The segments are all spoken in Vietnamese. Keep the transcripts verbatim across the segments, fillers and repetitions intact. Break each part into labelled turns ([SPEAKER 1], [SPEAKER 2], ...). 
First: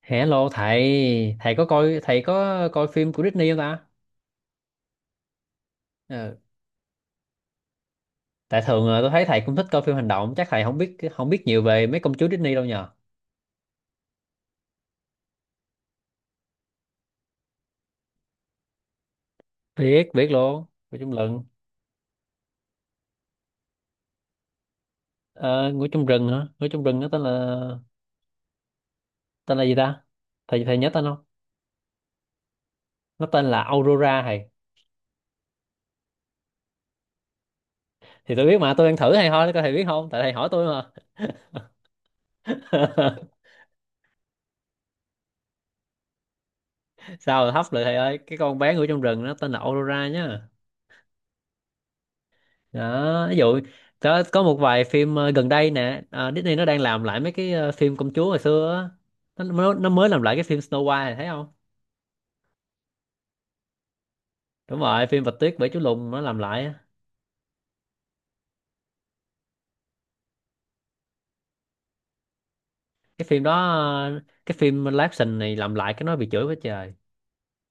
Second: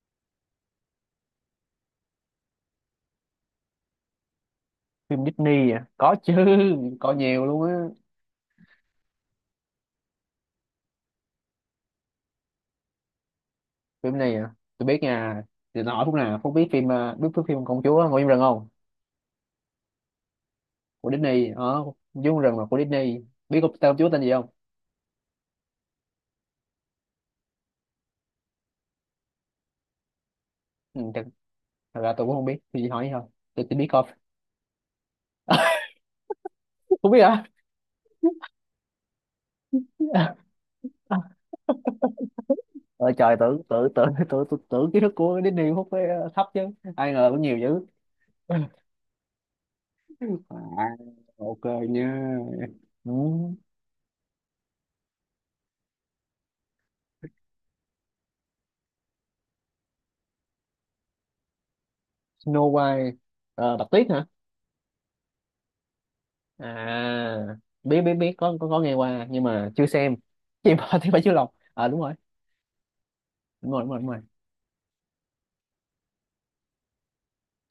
[SPEAKER 1] Hello thầy, thầy có coi thầy có coi phim của Disney không ta?
[SPEAKER 2] Phim Disney à? Có chứ,
[SPEAKER 1] Ờ,
[SPEAKER 2] có nhiều luôn á.
[SPEAKER 1] Tại thường ờ, tôi thấy thầy cũng thích coi phim hành động, chắc thầy không biết không biết nhiều về mấy công chúa Disney đâu nhờ.
[SPEAKER 2] Phim này à, tôi biết nha. Thì nó hỏi phút nào Phúc biết phim à, biết phim phim công chúa Ngồi trong rừng không.
[SPEAKER 1] Biết, biết luôn. Ngủ trong
[SPEAKER 2] Của
[SPEAKER 1] rừng.
[SPEAKER 2] Disney. ờ Công chúa rừng là của Disney. Biết công tên công chúa tên gì không?
[SPEAKER 1] Ờ, Ngủ trong rừng hả? Ngủ trong rừng nó tên là tên là gì ta? Thầy thầy nhớ
[SPEAKER 2] ừ,
[SPEAKER 1] tên không?
[SPEAKER 2] thật, Thật ra tôi cũng không biết, tôi chỉ hỏi vậy
[SPEAKER 1] Nó
[SPEAKER 2] thôi.
[SPEAKER 1] tên là
[SPEAKER 2] Tôi chỉ biết coi.
[SPEAKER 1] Aurora thầy.
[SPEAKER 2] Không biết hả?
[SPEAKER 1] Thì tôi biết mà, tôi đang thử thầy thôi, coi thầy biết không? Tại thầy hỏi tôi mà.
[SPEAKER 2] ờ Trời, tưởng tưởng tưởng tưởng tưởng, tưởng kiến thức của Disney Phúc phải ờ, thấp chứ, ai ngờ cũng
[SPEAKER 1] Sao rồi
[SPEAKER 2] nhiều
[SPEAKER 1] hấp lại
[SPEAKER 2] dữ.
[SPEAKER 1] thầy ơi, cái con bé ngủ trong rừng nó tên là Aurora nhá.
[SPEAKER 2] À, ok nha.
[SPEAKER 1] Đó ví
[SPEAKER 2] Ừ.
[SPEAKER 1] dụ, có có một vài phim ờ, gần đây nè, ờ, Disney nó đang làm lại mấy cái ờ, phim công chúa hồi xưa á. Nó, nó nó mới làm lại cái phim Snow White này, thấy không?
[SPEAKER 2] Snow White. Ờ, Bạch Tuyết hả?
[SPEAKER 1] Đúng rồi, phim Bạch Tuyết Bảy Chú Lùn nó làm lại á.
[SPEAKER 2] À, biết biết biết có có, có nghe qua nhưng mà chưa xem. Chị bò thì phải chưa lọc, à đúng rồi
[SPEAKER 1] Cái phim đó
[SPEAKER 2] đúng rồi đúng rồi đúng rồi.
[SPEAKER 1] ờ, cái phim live action này làm lại cái nó bị chửi quá trời.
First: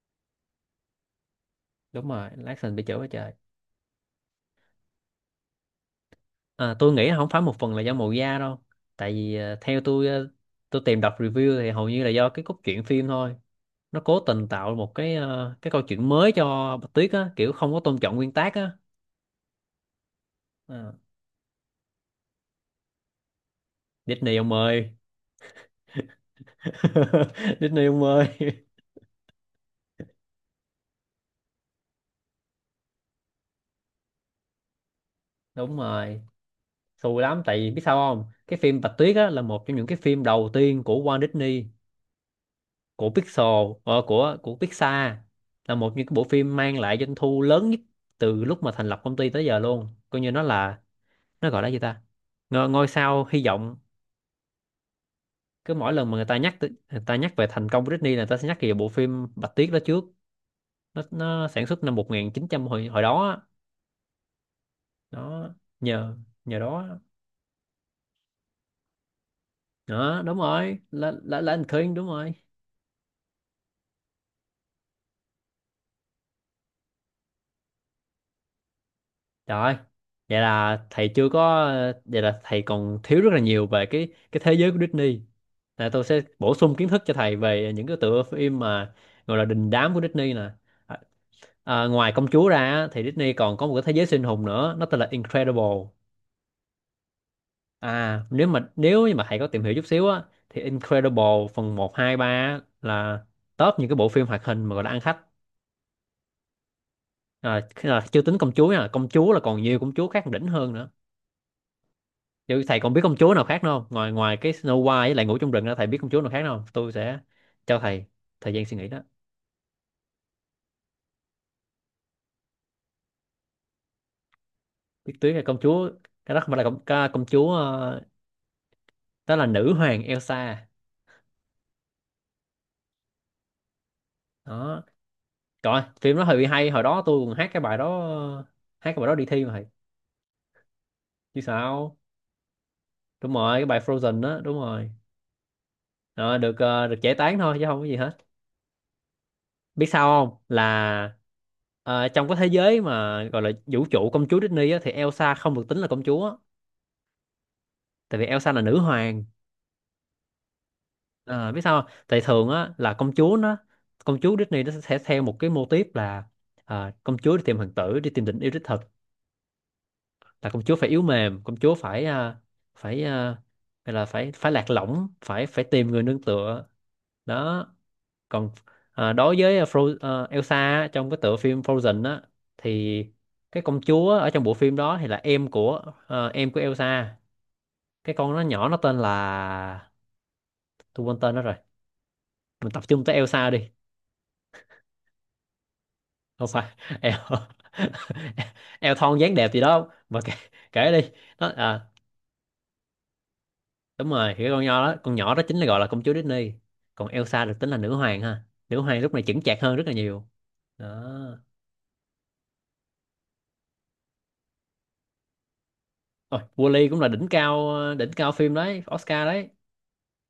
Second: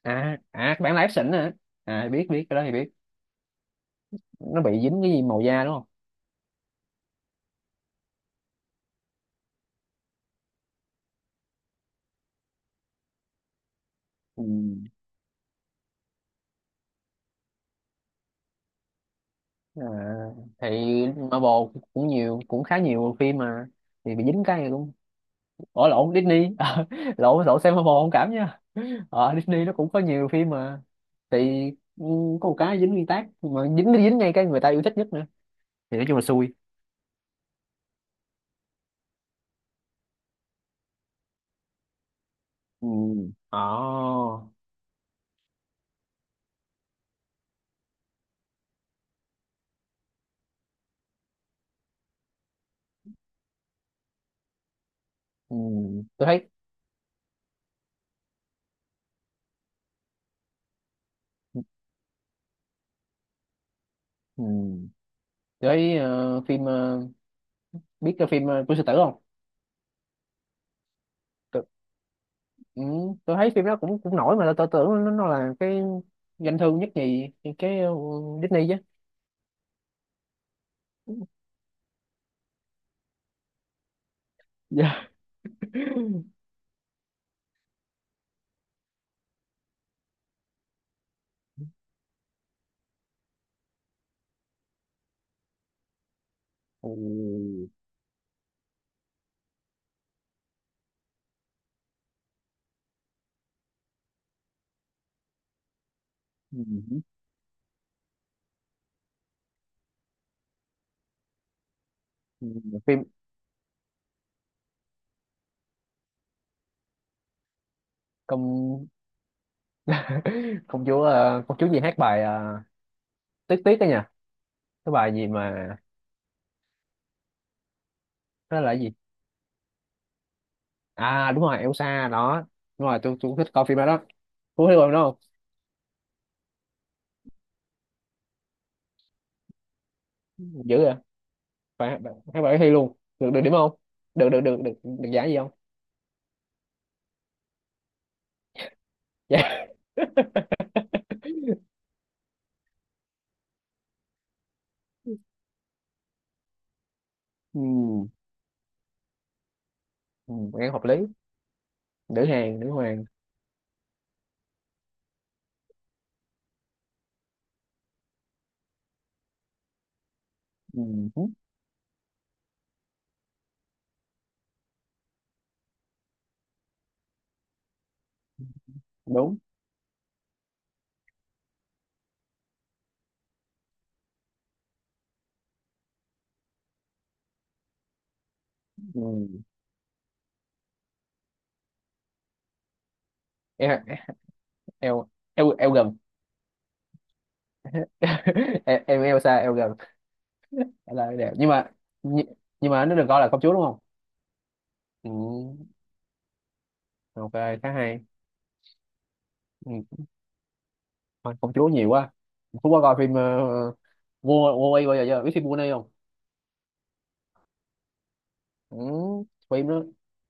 [SPEAKER 2] À à, các bạn là ép hả?
[SPEAKER 1] Đúng
[SPEAKER 2] À, biết
[SPEAKER 1] rồi, live
[SPEAKER 2] biết cái đó thì
[SPEAKER 1] action bị
[SPEAKER 2] biết.
[SPEAKER 1] chửi quá trời.
[SPEAKER 2] Nó bị dính cái gì màu da đúng không?
[SPEAKER 1] Ờ, tôi nghĩ không phải một phần là do màu da đâu, tại vì ờ, theo tôi, ờ, tôi tìm đọc review thì hầu như là do cái cốt truyện phim thôi. Nó cố
[SPEAKER 2] Ừ.
[SPEAKER 1] tình tạo một cái ờ, cái câu chuyện mới cho Bạch Tuyết á, kiểu không có tôn trọng nguyên tác á.
[SPEAKER 2] À, thì
[SPEAKER 1] Ờ.
[SPEAKER 2] Marvel cũng nhiều, cũng khá nhiều phim mà thì bị
[SPEAKER 1] Disney
[SPEAKER 2] dính
[SPEAKER 1] ông
[SPEAKER 2] cái này
[SPEAKER 1] ơi.
[SPEAKER 2] cũng... Ủa lộn, Disney. Ờ, lộn lộn xem
[SPEAKER 1] Disney
[SPEAKER 2] Marvel
[SPEAKER 1] ông
[SPEAKER 2] không cảm
[SPEAKER 1] ơi.
[SPEAKER 2] nha. Ờ Disney nó cũng có nhiều phim mà thì, ừ, có một cái dính nguyên tác mà dính dính ngay cái người ta yêu thích nhất nữa,
[SPEAKER 1] Đúng
[SPEAKER 2] thì nói chung
[SPEAKER 1] rồi,
[SPEAKER 2] là xui.
[SPEAKER 1] xù lắm, tại vì biết sao không, cái phim Bạch Tuyết á là một trong những cái phim đầu tiên của Walt Disney,
[SPEAKER 2] Ừ.
[SPEAKER 1] của Pixar.
[SPEAKER 2] Ồ.
[SPEAKER 1] Ờ, của của Pixar, là một những cái bộ phim mang lại doanh thu lớn nhất từ lúc mà thành lập công ty tới giờ luôn, coi như nó là, nó gọi là gì ta, ngôi, ngôi sao hy vọng.
[SPEAKER 2] Ừ,
[SPEAKER 1] Cứ mỗi lần mà người
[SPEAKER 2] tôi
[SPEAKER 1] ta
[SPEAKER 2] thấy,
[SPEAKER 1] nhắc tới- người ta nhắc về thành công của Disney là người ta sẽ nhắc về bộ phim Bạch Tuyết đó trước. nó nó sản xuất năm một chín không không, hồi hồi đó á.
[SPEAKER 2] ừ,
[SPEAKER 1] Đó,
[SPEAKER 2] tôi thấy
[SPEAKER 1] nhờ
[SPEAKER 2] ờ,
[SPEAKER 1] nhờ
[SPEAKER 2] phim
[SPEAKER 1] đó,
[SPEAKER 2] ờ, biết cái phim ờ, của sư tử không?
[SPEAKER 1] đó đúng rồi, là là là
[SPEAKER 2] tôi,
[SPEAKER 1] anh Khuyên, đúng rồi.
[SPEAKER 2] ừ, tôi thấy phim đó cũng cũng nổi mà tôi, tôi tưởng nó, nó là cái doanh thu nhất nhì cái ờ, Disney chứ.
[SPEAKER 1] Rồi, vậy là thầy chưa có, vậy là thầy còn thiếu rất là nhiều về cái cái thế giới của
[SPEAKER 2] Dạ.
[SPEAKER 1] Disney. Là tôi sẽ bổ sung kiến thức cho thầy về những cái tựa phim mà gọi là đình đám của Disney nè. à, à, ngoài công chúa ra á, thì Disney còn có một cái thế giới siêu anh hùng nữa, nó tên là Incredible.
[SPEAKER 2] Ừ.
[SPEAKER 1] À, nếu mà nếu như mà thầy có tìm hiểu chút xíu á, thì Incredible phần một hai ba á, là top những cái bộ phim hoạt hình mà gọi là ăn khách.
[SPEAKER 2] Ừ.
[SPEAKER 1] Rồi, khi- rồi, chưa tính công chúa nha, công chúa là còn nhiều công chúa khác đỉnh hơn nữa.
[SPEAKER 2] Ừ,
[SPEAKER 1] Vậy thầy còn biết
[SPEAKER 2] phim
[SPEAKER 1] công chúa nào khác nữa không? Ngoài Ngoài cái Snow White với lại ngủ trong rừng đó, thầy biết công chúa nào khác nữa không? Tôi sẽ cho thầy thời gian suy
[SPEAKER 2] công.
[SPEAKER 1] nghĩ đó.
[SPEAKER 2] Công chúa ờ, công chúa gì hát bài ờ, tiếc tiếc đó nha, cái
[SPEAKER 1] Biết
[SPEAKER 2] bài gì
[SPEAKER 1] tuyết là công
[SPEAKER 2] mà...
[SPEAKER 1] chúa, cái đó không phải là công, ca- công chúa, ờ,
[SPEAKER 2] Nó là cái gì?
[SPEAKER 1] đó là nữ hoàng Elsa.
[SPEAKER 2] À đúng rồi, Elsa đó. Đúng rồi, tôi tôi cũng thích coi phim đó đó. Cô thấy
[SPEAKER 1] Đó.
[SPEAKER 2] coi phim đó không?
[SPEAKER 1] Rồi, phim đó hơi hay, hồi đó tôi còn hát cái bài đó, hát cái bài đó đi thi mà thầy.
[SPEAKER 2] Dữ vậy.
[SPEAKER 1] Chứ sao?
[SPEAKER 2] Phải, tháng bảy thi luôn. Được
[SPEAKER 1] Đúng
[SPEAKER 2] được điểm
[SPEAKER 1] rồi, cái
[SPEAKER 2] không?
[SPEAKER 1] bài Frozen
[SPEAKER 2] được
[SPEAKER 1] đó,
[SPEAKER 2] được
[SPEAKER 1] đúng
[SPEAKER 2] được được
[SPEAKER 1] rồi.
[SPEAKER 2] được giải gì không?
[SPEAKER 1] Rồi, được ờ, được giải tán thôi chứ không có gì hết.
[SPEAKER 2] Dạ.
[SPEAKER 1] Biết sao không, là ờ, trong cái thế giới mà gọi là vũ trụ công chúa Disney á, thì Elsa không được tính là công chúa,
[SPEAKER 2] Ừ.
[SPEAKER 1] tại vì Elsa là nữ hoàng.
[SPEAKER 2] Ừ, nghe hợp lý.
[SPEAKER 1] Ờ, biết sao không? Tại
[SPEAKER 2] Nữ
[SPEAKER 1] thường
[SPEAKER 2] hàng
[SPEAKER 1] á
[SPEAKER 2] nữ
[SPEAKER 1] là
[SPEAKER 2] hoàng.
[SPEAKER 1] công chúa nó, công chúa Disney nó sẽ theo một cái mô típ là ờ, công chúa đi tìm hoàng tử, đi tìm tình yêu đích thực, là công chúa phải yếu
[SPEAKER 2] Ừ,
[SPEAKER 1] mềm, công chúa phải ờ, phải ờ, gọi là phải phải lạc lõng, phải phải tìm người nương tựa. Đó. Còn à, đối
[SPEAKER 2] đúng.
[SPEAKER 1] với ờ, Fro à, Elsa á, trong cái tựa phim Frozen á, thì cái công chúa ở trong bộ phim đó thì là em của à, em của Elsa. Cái con nó nhỏ nó tên
[SPEAKER 2] Ừ.
[SPEAKER 1] là, tôi quên tên nó rồi, mình tập trung tới Elsa đi.
[SPEAKER 2] Em eo, em em gần.
[SPEAKER 1] Không phải. El,
[SPEAKER 2] em
[SPEAKER 1] El
[SPEAKER 2] em
[SPEAKER 1] thon
[SPEAKER 2] eo
[SPEAKER 1] dáng
[SPEAKER 2] xa
[SPEAKER 1] đẹp
[SPEAKER 2] eo
[SPEAKER 1] gì
[SPEAKER 2] gần.
[SPEAKER 1] đó mà kể, kể đi.
[SPEAKER 2] Trả đẹp nhưng
[SPEAKER 1] Nó
[SPEAKER 2] mà,
[SPEAKER 1] à,
[SPEAKER 2] nhưng, nhưng mà nó được gọi là công chúa đúng không?
[SPEAKER 1] đúng rồi, thì cái con nhỏ đó,
[SPEAKER 2] Ừ,
[SPEAKER 1] con nhỏ đó chính là gọi là công chúa Disney, còn
[SPEAKER 2] ok,
[SPEAKER 1] Elsa được tính
[SPEAKER 2] khá
[SPEAKER 1] là nữ
[SPEAKER 2] hay.
[SPEAKER 1] hoàng ha. Nữ hoàng lúc này chững chạc hơn rất là
[SPEAKER 2] Ừ,
[SPEAKER 1] nhiều.
[SPEAKER 2] thôi,
[SPEAKER 1] Đó.
[SPEAKER 2] công chúa nhiều quá. Phú có coi phim ờ, vua vua Quay bao giờ chưa, biết phim vua này không?
[SPEAKER 1] Ôi, Wall-E cũng là đỉnh cao, đỉnh cao phim
[SPEAKER 2] Ừ,
[SPEAKER 1] đấy, Oscar đấy.
[SPEAKER 2] phim đó,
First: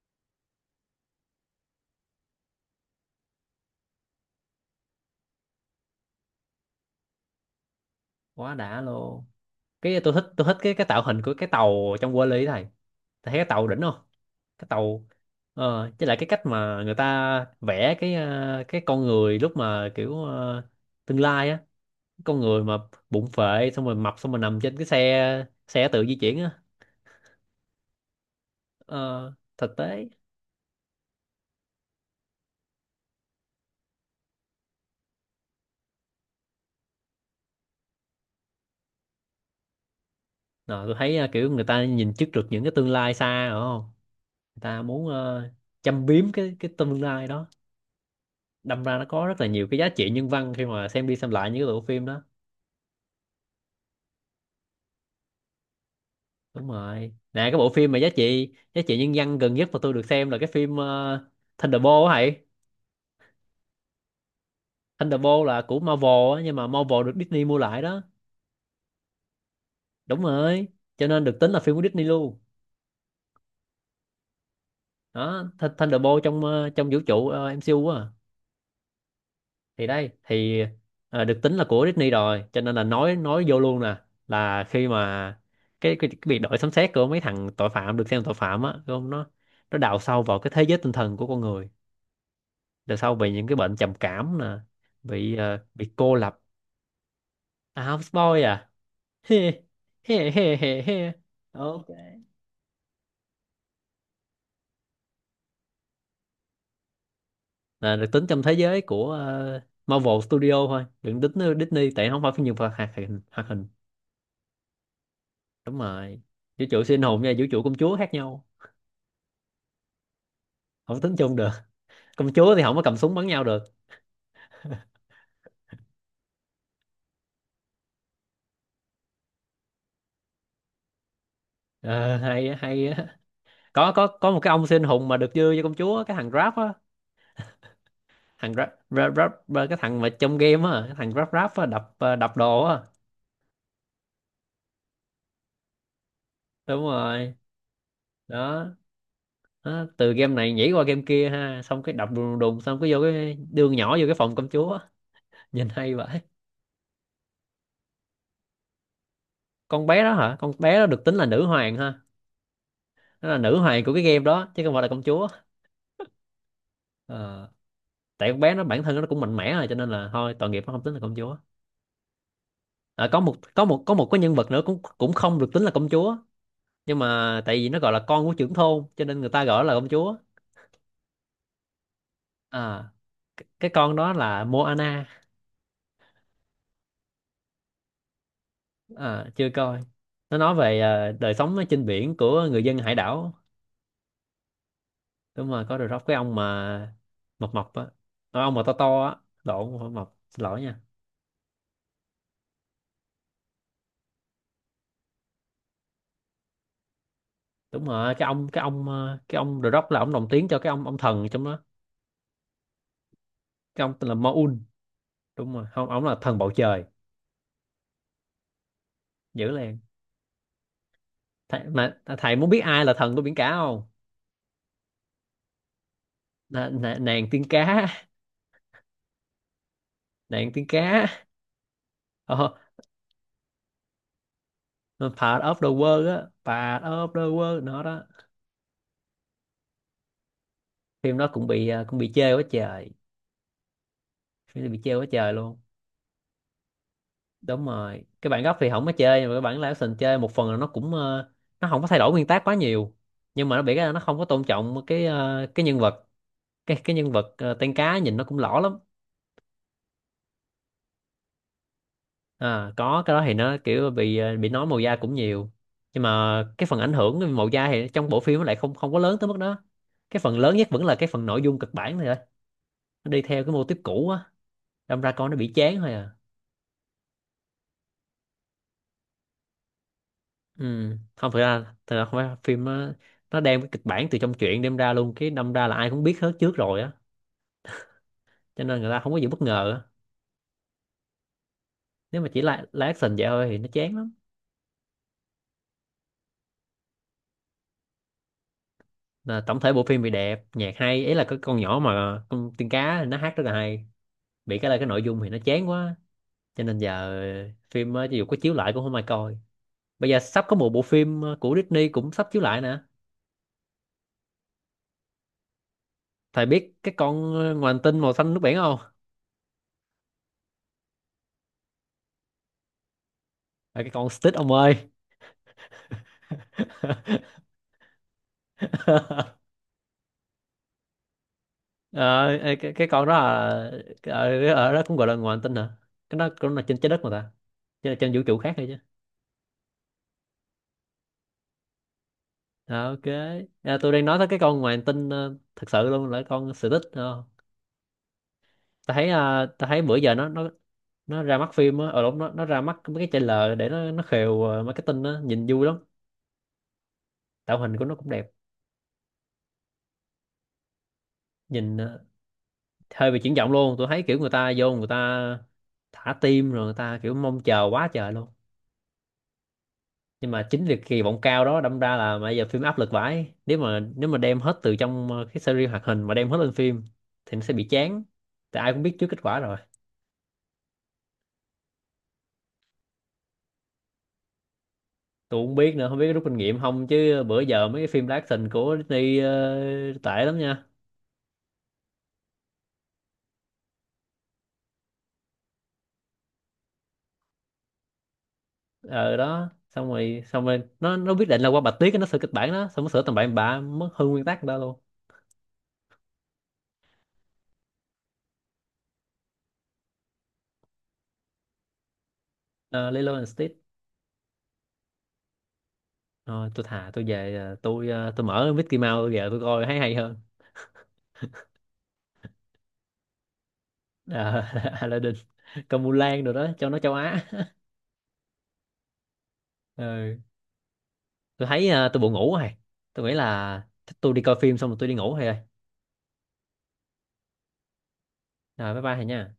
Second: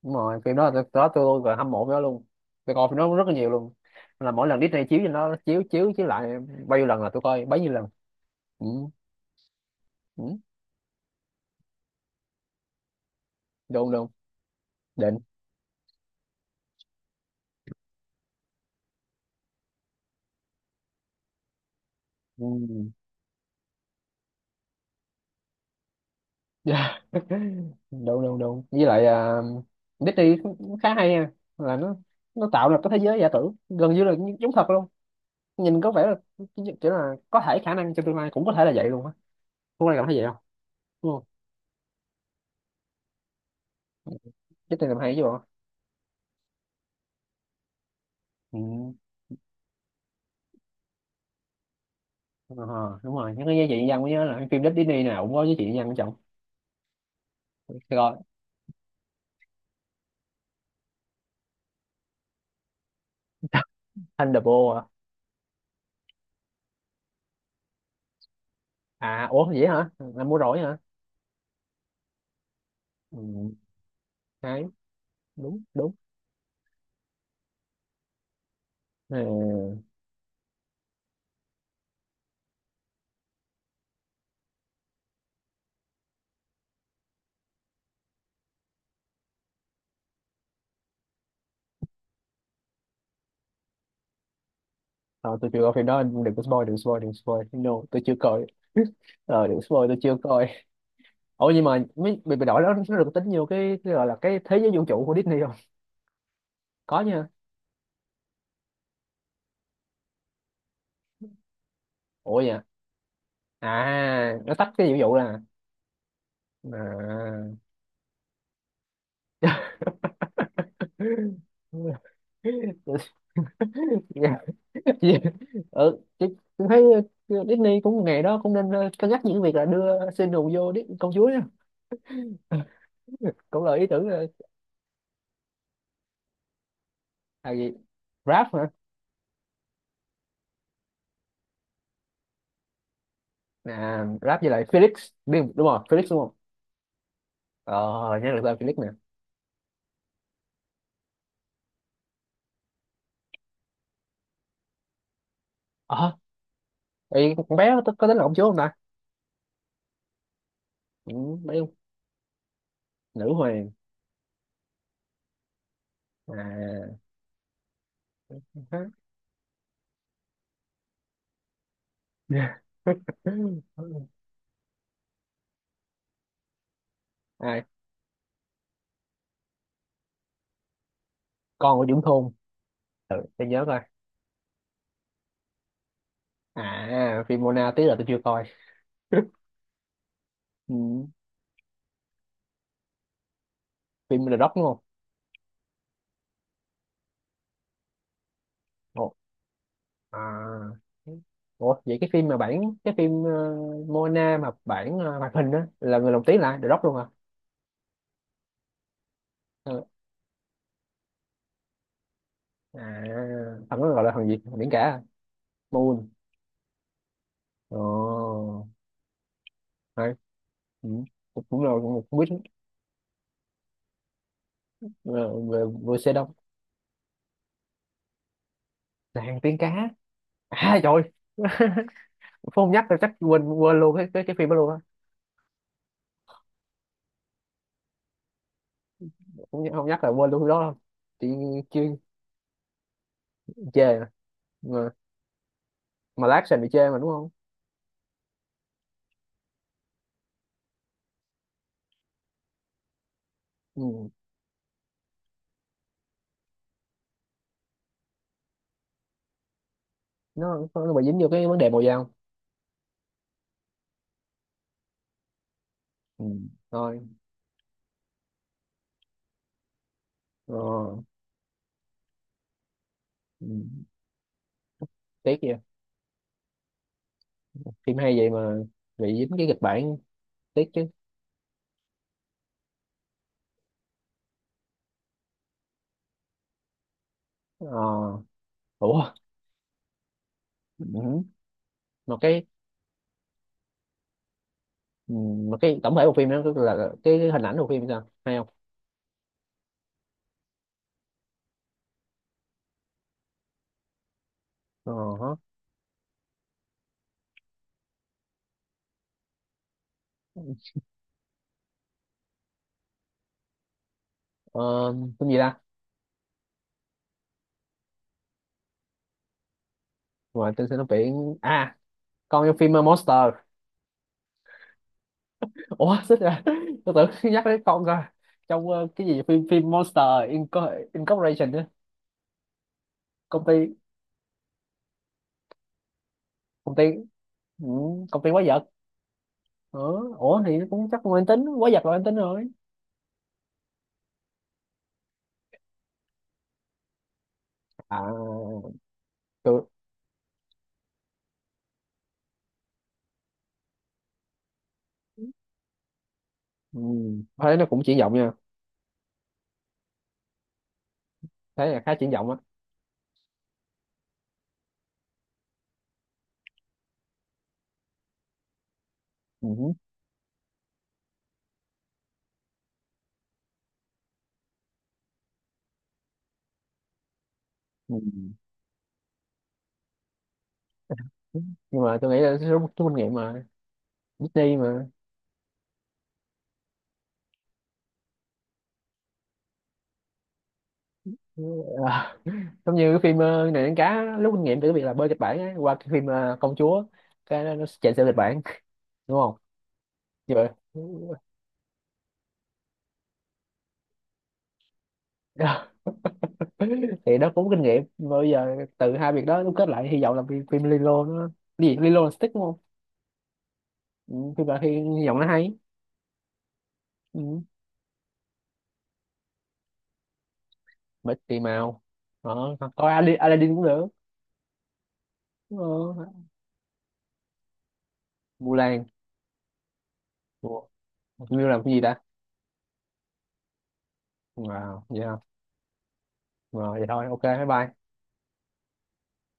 [SPEAKER 2] đúng rồi phim đó, tôi đó tôi luôn rồi, hâm mộ phim đó luôn. Tôi coi phim đó rất là nhiều luôn, là mỗi lần Disney chiếu trên, nó chiếu chiếu chiếu lại bao nhiêu lần là tôi coi bấy nhiêu lần.
[SPEAKER 1] Quá
[SPEAKER 2] Ừ.
[SPEAKER 1] đã luôn. Cái tôi
[SPEAKER 2] Ừ.
[SPEAKER 1] thích, tôi thích cái cái tạo hình của cái tàu trong Wall-E này. Thầy thấy cái tàu đỉnh
[SPEAKER 2] Đúng
[SPEAKER 1] không?
[SPEAKER 2] đúng.
[SPEAKER 1] Cái tàu
[SPEAKER 2] Định.
[SPEAKER 1] ờ chứ lại cái cách mà người ta vẽ cái ờ, cái con người lúc mà kiểu ờ, tương lai á, con người mà
[SPEAKER 2] Ừ.
[SPEAKER 1] bụng phệ xong rồi mập xong rồi nằm trên cái xe xe tự di chuyển á.
[SPEAKER 2] Dạ. Đúng đúng đúng với lại
[SPEAKER 1] Ờ,
[SPEAKER 2] à,
[SPEAKER 1] thực tế.
[SPEAKER 2] Disney cũng khá hay nha, là nó nó tạo ra cái thế giới giả tưởng gần như là như- giống thật luôn, nhìn có vẻ là kiểu là có thể khả năng trong tương lai cũng có thể là vậy luôn á. Phú Lan cảm thấy vậy không?
[SPEAKER 1] Ờ, tôi
[SPEAKER 2] Đúng
[SPEAKER 1] thấy
[SPEAKER 2] không?
[SPEAKER 1] ờ, kiểu người ta nhìn trước được những cái tương lai xa rồi không? Người ta
[SPEAKER 2] Disney làm
[SPEAKER 1] muốn
[SPEAKER 2] hay chứ bộ.
[SPEAKER 1] ờ, châm biếm cái cái tương lai đó,
[SPEAKER 2] Ừ.
[SPEAKER 1] đâm ra nó có rất là nhiều cái giá trị nhân văn khi mà xem đi xem lại những cái bộ phim đó.
[SPEAKER 2] Ờ, đúng rồi, nhắc đến giá trị nhân dân mới nhớ là cái phim Disney nào cũng có giá trị nhân dân của chồng.
[SPEAKER 1] Đúng rồi, nè cái bộ phim mà giá
[SPEAKER 2] Rồi.
[SPEAKER 1] trị giá trị nhân văn gần nhất mà tôi được xem là cái phim uh, Thunderbolt á thầy.
[SPEAKER 2] Thunderbolt à?
[SPEAKER 1] Thunderbolt là của Marvel á, nhưng mà Marvel được Disney mua lại đó.
[SPEAKER 2] À ủa vậy hả?
[SPEAKER 1] Đúng
[SPEAKER 2] Anh mua rồi
[SPEAKER 1] rồi,
[SPEAKER 2] hả?
[SPEAKER 1] cho nên được tính là phim của Disney luôn.
[SPEAKER 2] Ừ, đấy.
[SPEAKER 1] đó
[SPEAKER 2] Đúng
[SPEAKER 1] Th-
[SPEAKER 2] đúng.
[SPEAKER 1] Thunderbolt trong ờ, trong vũ trụ ờ, em xê u á,
[SPEAKER 2] Ừ.
[SPEAKER 1] thì đây thì ờ, được tính là của Disney rồi, cho nên là nói nói vô luôn nè. Là khi mà cái, cái, cái việc đổi sấm sét của mấy thằng tội phạm, được xem là tội phạm á đúng không, nó, nó đào sâu vào cái thế giới tinh thần của con người, đào sâu về những cái bệnh trầm cảm nè, bị
[SPEAKER 2] Ờ, tôi chưa
[SPEAKER 1] ờ,
[SPEAKER 2] coi phim
[SPEAKER 1] bị
[SPEAKER 2] đó,
[SPEAKER 1] cô
[SPEAKER 2] anh đừng
[SPEAKER 1] lập.
[SPEAKER 2] có spoil, đừng spoil đừng spoil no,
[SPEAKER 1] À
[SPEAKER 2] tôi chưa
[SPEAKER 1] houseboy
[SPEAKER 2] coi.
[SPEAKER 1] à.
[SPEAKER 2] Ờ đừng
[SPEAKER 1] He
[SPEAKER 2] spoil, tôi chưa
[SPEAKER 1] he
[SPEAKER 2] coi.
[SPEAKER 1] he he he.
[SPEAKER 2] Ủa nhưng mà
[SPEAKER 1] Ok,
[SPEAKER 2] mấy bị bị đổi đó, nó được tính nhiều cái, cái gọi là cái thế giới vũ trụ của Disney không? Có nha.
[SPEAKER 1] là được tính trong thế giới của ờ, Marvel Studio thôi, đừng tính ờ, Disney, tại nó không phải
[SPEAKER 2] Ủa
[SPEAKER 1] phim
[SPEAKER 2] vậy
[SPEAKER 1] nhiều
[SPEAKER 2] à?
[SPEAKER 1] hoạt hoạt hình hoạt hình.
[SPEAKER 2] À, nó tách cái vũ trụ là...
[SPEAKER 1] Đúng rồi, vũ trụ siêu anh hùng và vũ trụ công chúa khác nhau, không tính chung được. Công chúa thì không có cầm súng bắn nhau được.
[SPEAKER 2] À. ừ, chị, chị thấy ờ, Disney cũng ngày đó cũng nên ờ, cân nhắc những việc là đưa Sinu vô Dis công chúa nhá.
[SPEAKER 1] Ờ, hay á, hay á.
[SPEAKER 2] Cũng là ý
[SPEAKER 1] Có có
[SPEAKER 2] tưởng ờ,
[SPEAKER 1] có một cái ông siêu anh hùng mà được dư cho công chúa, cái thằng Grab á.
[SPEAKER 2] là gì? Rap
[SPEAKER 1] Thằng Grab,
[SPEAKER 2] hả?
[SPEAKER 1] Grab, Grab, Grab- cái thằng mà trong game á, cái thằng Grab Grab á đập ờ, đập đồ á.
[SPEAKER 2] À, rap với lại Felix. Biết, đúng rồi Felix đúng không.
[SPEAKER 1] Đúng rồi.
[SPEAKER 2] Ờ, nhớ được tên
[SPEAKER 1] Đó.
[SPEAKER 2] Felix nè.
[SPEAKER 1] Đó từ game này nhảy qua game kia ha, xong cái đập đùng đùng, xong cái vô cái đường nhỏ vô cái phòng công chúa á. Nhìn hay
[SPEAKER 2] Ờ,
[SPEAKER 1] vậy.
[SPEAKER 2] thì con bé có, có tính là công chúa không ta?
[SPEAKER 1] Con bé đó hả, con bé đó được
[SPEAKER 2] Ừ,
[SPEAKER 1] tính là nữ
[SPEAKER 2] bé,
[SPEAKER 1] hoàng ha. Nó
[SPEAKER 2] nữ
[SPEAKER 1] là nữ
[SPEAKER 2] hoàng.
[SPEAKER 1] hoàng của cái game đó chứ không phải là công chúa.
[SPEAKER 2] À.
[SPEAKER 1] Ờ, tại con bé nó bản thân nó cũng mạnh mẽ rồi, cho nên là thôi tội nghiệp, nó không tính là công chúa. Ờ, có một có một có một cái nhân vật nữa cũng cũng không được tính là công chúa, nhưng mà tại
[SPEAKER 2] À,
[SPEAKER 1] vì nó gọi là con của trưởng thôn cho nên người ta gọi là công chúa.
[SPEAKER 2] con của Dũng Thôn.
[SPEAKER 1] À
[SPEAKER 2] Ừ,
[SPEAKER 1] cái,
[SPEAKER 2] để nhớ
[SPEAKER 1] cái
[SPEAKER 2] coi.
[SPEAKER 1] con đó là Moana.
[SPEAKER 2] À phim Mona tí là tôi chưa coi.
[SPEAKER 1] À, chưa coi. Nó nói
[SPEAKER 2] Ừ,
[SPEAKER 1] về ờ, đời sống ở trên biển của người dân hải đảo.
[SPEAKER 2] phim The Rock đúng không?
[SPEAKER 1] Đúng rồi, có được cái ông mà mập mập á. Ờ, ông mà to to á. Lộn, không phải mập, xin lỗi nha.
[SPEAKER 2] À, ủa vậy cái phim mà bản cái phim ờ, Mona mà bản ờ, hoạt hình á, là người lồng tiếng là ai? The Rock luôn à?
[SPEAKER 1] Đúng rồi, cái ông cái ông ờ, cái ông The
[SPEAKER 2] Ờ.
[SPEAKER 1] Rock là ông đồng tiếng cho cái ông ông thần trong đó.
[SPEAKER 2] À. Thằng
[SPEAKER 1] Cái
[SPEAKER 2] đó
[SPEAKER 1] ông
[SPEAKER 2] gọi
[SPEAKER 1] tên
[SPEAKER 2] là
[SPEAKER 1] là
[SPEAKER 2] thằng gì, thằng
[SPEAKER 1] Maun.
[SPEAKER 2] biển cả à?
[SPEAKER 1] Đúng rồi không, ông
[SPEAKER 2] Moon.
[SPEAKER 1] là thần bầu trời.
[SPEAKER 2] Ồ,
[SPEAKER 1] Dữ liền.
[SPEAKER 2] hay. Ừ. cũng
[SPEAKER 1] Thầy,
[SPEAKER 2] cũng là
[SPEAKER 1] mà
[SPEAKER 2] cũng cũng biết.
[SPEAKER 1] thầy muốn biết ai là thần của biển cả không?
[SPEAKER 2] Ờ, về Về xe đông.
[SPEAKER 1] N- n- nàng tiên cá.
[SPEAKER 2] Nàng tiếng cá.
[SPEAKER 1] Nàng tiên
[SPEAKER 2] À trời.
[SPEAKER 1] cá.
[SPEAKER 2] Phú
[SPEAKER 1] Oh,
[SPEAKER 2] không nhắc là chắc quên quên luôn cái cái, cái phim đó luôn á.
[SPEAKER 1] part of the world á. Part of the world nó đó.
[SPEAKER 2] Không, nhắc- không nhắc là quên luôn cái đó luôn.
[SPEAKER 1] Phim
[SPEAKER 2] Chị
[SPEAKER 1] đó cũng bị
[SPEAKER 2] chưa
[SPEAKER 1] à, cũng bị chê quá trời.
[SPEAKER 2] chê
[SPEAKER 1] Phim đó bị
[SPEAKER 2] mà. mà,
[SPEAKER 1] chê quá trời luôn.
[SPEAKER 2] mà lát sẽ bị chê mà đúng không?
[SPEAKER 1] Đúng rồi, cái bản gốc thì không có chơi, nhưng mà cái bản live action chơi, một phần là nó cũng ờ, nó không có thay đổi nguyên tác quá nhiều, nhưng mà nó bị cái là nó
[SPEAKER 2] Ừ.
[SPEAKER 1] không có tôn trọng cái ờ, cái nhân vật. Cái cái nhân vật ờ, tiên cá nhìn nó cũng lõ lắm.
[SPEAKER 2] nó nó bị dính vô cái vấn đề màu da không?
[SPEAKER 1] À, có cái đó thì nó kiểu bị ờ, bị nói màu da cũng nhiều, nhưng
[SPEAKER 2] Ừ.
[SPEAKER 1] mà cái phần ảnh
[SPEAKER 2] Thôi.
[SPEAKER 1] hưởng màu da thì trong bộ phim nó lại không, không có lớn tới mức đó. Cái phần lớn nhất vẫn là
[SPEAKER 2] Ờ.
[SPEAKER 1] cái phần nội dung kịch bản thôi, nó đi theo
[SPEAKER 2] Ừ,
[SPEAKER 1] cái mô típ cũ á, đâm ra coi nó
[SPEAKER 2] tiếc
[SPEAKER 1] bị
[SPEAKER 2] vậy,
[SPEAKER 1] chán thôi à.
[SPEAKER 2] phim hay vậy mà bị dính cái kịch bản, tiếc chứ.
[SPEAKER 1] Ừ. Không, thực ra thực ra không phải phim nó, nó đem cái kịch bản từ trong truyện đem ra luôn, cái đâm ra là ai cũng biết hết trước rồi á,
[SPEAKER 2] Ờ.
[SPEAKER 1] cho nên người ta
[SPEAKER 2] Ủa.
[SPEAKER 1] không có gì bất ngờ á.
[SPEAKER 2] Ừ. Một
[SPEAKER 1] Nếu mà chỉ
[SPEAKER 2] cái...
[SPEAKER 1] là, là action vậy thôi thì nó chán lắm.
[SPEAKER 2] Ừ, một cái tổng thể bộ phim đó, tức là là cái hình ảnh bộ phim sao hay không?
[SPEAKER 1] Là tổng thể bộ phim thì đẹp, nhạc hay, ý là cái con nhỏ mà con tiên cá thì nó hát rất là hay, bị cái là cái
[SPEAKER 2] Ờ.
[SPEAKER 1] nội dung
[SPEAKER 2] Hả.
[SPEAKER 1] thì nó chán quá, cho nên giờ phim ờ, dù có chiếu lại cũng không ai coi. Bây giờ sắp có một bộ phim ờ, của Disney cũng sắp chiếu lại nè.
[SPEAKER 2] Ờ, phim gì ta?
[SPEAKER 1] Thầy biết cái con ờ, ngoài hành tinh màu xanh nước biển không?
[SPEAKER 2] Ngoài tên sinh nó biển à, con trong phim uh, Monster.
[SPEAKER 1] À, cái con Stitch ông ơi.
[SPEAKER 2] Ủa xích ra. Tôi tưởng nhắc đến con rồi, trong uh, cái gì phim phim Monster Inco- Incorporation á.
[SPEAKER 1] Ờ, ê, cái, cái con đó là
[SPEAKER 2] Công ty.
[SPEAKER 1] ở, ở đó cũng gọi là ngoài hành tinh hả? Cái đó cũng là
[SPEAKER 2] Công
[SPEAKER 1] trên
[SPEAKER 2] ty.
[SPEAKER 1] trái đất mà ta,
[SPEAKER 2] Ừ,
[SPEAKER 1] chứ là trên vũ
[SPEAKER 2] công ty
[SPEAKER 1] trụ
[SPEAKER 2] quái
[SPEAKER 1] khác
[SPEAKER 2] vật.
[SPEAKER 1] hay chứ.
[SPEAKER 2] Ờ, ủa thì nó cũng chắc là mang tính quái vật, là mang tính rồi.
[SPEAKER 1] Ờ, ok. À, tôi đang nói tới cái con ngoài hành tinh ờ, thật sự luôn là con Stitch. Ờ.
[SPEAKER 2] À.
[SPEAKER 1] Ta thấy ờ, ta
[SPEAKER 2] Tôi.
[SPEAKER 1] thấy bữa giờ nó nó nó ra mắt phim á, ở lúc nó nó ra mắt mấy cái trailer để nó nó khều ờ, marketing á, nhìn vui lắm.
[SPEAKER 2] Ừ. Thấy
[SPEAKER 1] Tạo
[SPEAKER 2] nó
[SPEAKER 1] hình
[SPEAKER 2] cũng
[SPEAKER 1] của nó
[SPEAKER 2] triển
[SPEAKER 1] cũng
[SPEAKER 2] vọng
[SPEAKER 1] đẹp,
[SPEAKER 2] nha. Thấy
[SPEAKER 1] nhìn
[SPEAKER 2] là khá
[SPEAKER 1] ờ,
[SPEAKER 2] triển vọng á.
[SPEAKER 1] hơi bị chuyển động luôn, tôi thấy kiểu người ta vô, người ta thả tim rồi, người ta kiểu mong chờ quá trời luôn.
[SPEAKER 2] Ừ.
[SPEAKER 1] Nhưng mà chính việc kỳ vọng cao đó đâm ra là bây giờ phim áp lực vãi, nếu mà nếu mà đem hết từ trong ờ, cái series hoạt hình mà đem hết lên phim, thì nó sẽ bị chán,
[SPEAKER 2] Ừ.
[SPEAKER 1] tại ai cũng biết trước kết quả rồi.
[SPEAKER 2] Nhưng mà tôi nghĩ là số, số kinh nghiệm mà Disney mà...
[SPEAKER 1] Tôi cũng biết nữa, không biết có rút kinh nghiệm không, chứ bữa giờ mấy cái phim live action của Disney ờ, tệ lắm nha.
[SPEAKER 2] À, giống như cái phim ờ, này đánh cá lúc kinh nghiệm từ cái việc là bơi kịch bản á, qua cái phim ờ, công chúa, cái nó, nó chạy theo kịch bản
[SPEAKER 1] Ờ
[SPEAKER 2] đúng không,
[SPEAKER 1] đó, xong rồi
[SPEAKER 2] như
[SPEAKER 1] xong
[SPEAKER 2] vậy.
[SPEAKER 1] rồi nó nó quyết định là qua bạch tuyết nó sửa kịch bản đó, xong nó sửa tầm bậy bạ mất hư nguyên tắc đó luôn.
[SPEAKER 2] Thì nó cũng kinh nghiệm mà, bây giờ từ hai việc đó đúc kết lại hy vọng là phim, phim Lilo nó... Cái gì Lilo là stick đúng không?
[SPEAKER 1] uh, Lilo and Stitch.
[SPEAKER 2] Ừ, phim là hy, hy vọng nó hay.
[SPEAKER 1] Thôi tôi thà tôi về
[SPEAKER 2] Ừ.
[SPEAKER 1] ờ, tôi ờ, tôi mở Mickey Mouse tôi về tôi coi thấy hay hơn.
[SPEAKER 2] Bởi tùy màu. Đó, coi Aladdin, Aladdin cũng được.
[SPEAKER 1] Ờ, Aladdin, Công Vu, rồi
[SPEAKER 2] Ờ,
[SPEAKER 1] đó cho nó châu Á.
[SPEAKER 2] Mulan.
[SPEAKER 1] Ừ.
[SPEAKER 2] Ủa,
[SPEAKER 1] Tôi
[SPEAKER 2] Miu làm
[SPEAKER 1] thấy
[SPEAKER 2] cái gì
[SPEAKER 1] ờ,
[SPEAKER 2] ta?
[SPEAKER 1] tôi buồn ngủ rồi. Tôi nghĩ là chắc tôi đi coi phim xong rồi
[SPEAKER 2] Wow,
[SPEAKER 1] tôi đi
[SPEAKER 2] vậy
[SPEAKER 1] ngủ
[SPEAKER 2] không?
[SPEAKER 1] thôi.
[SPEAKER 2] Rồi, vậy thôi, ok, bye bye.
[SPEAKER 1] Rồi bye bye thầy nha.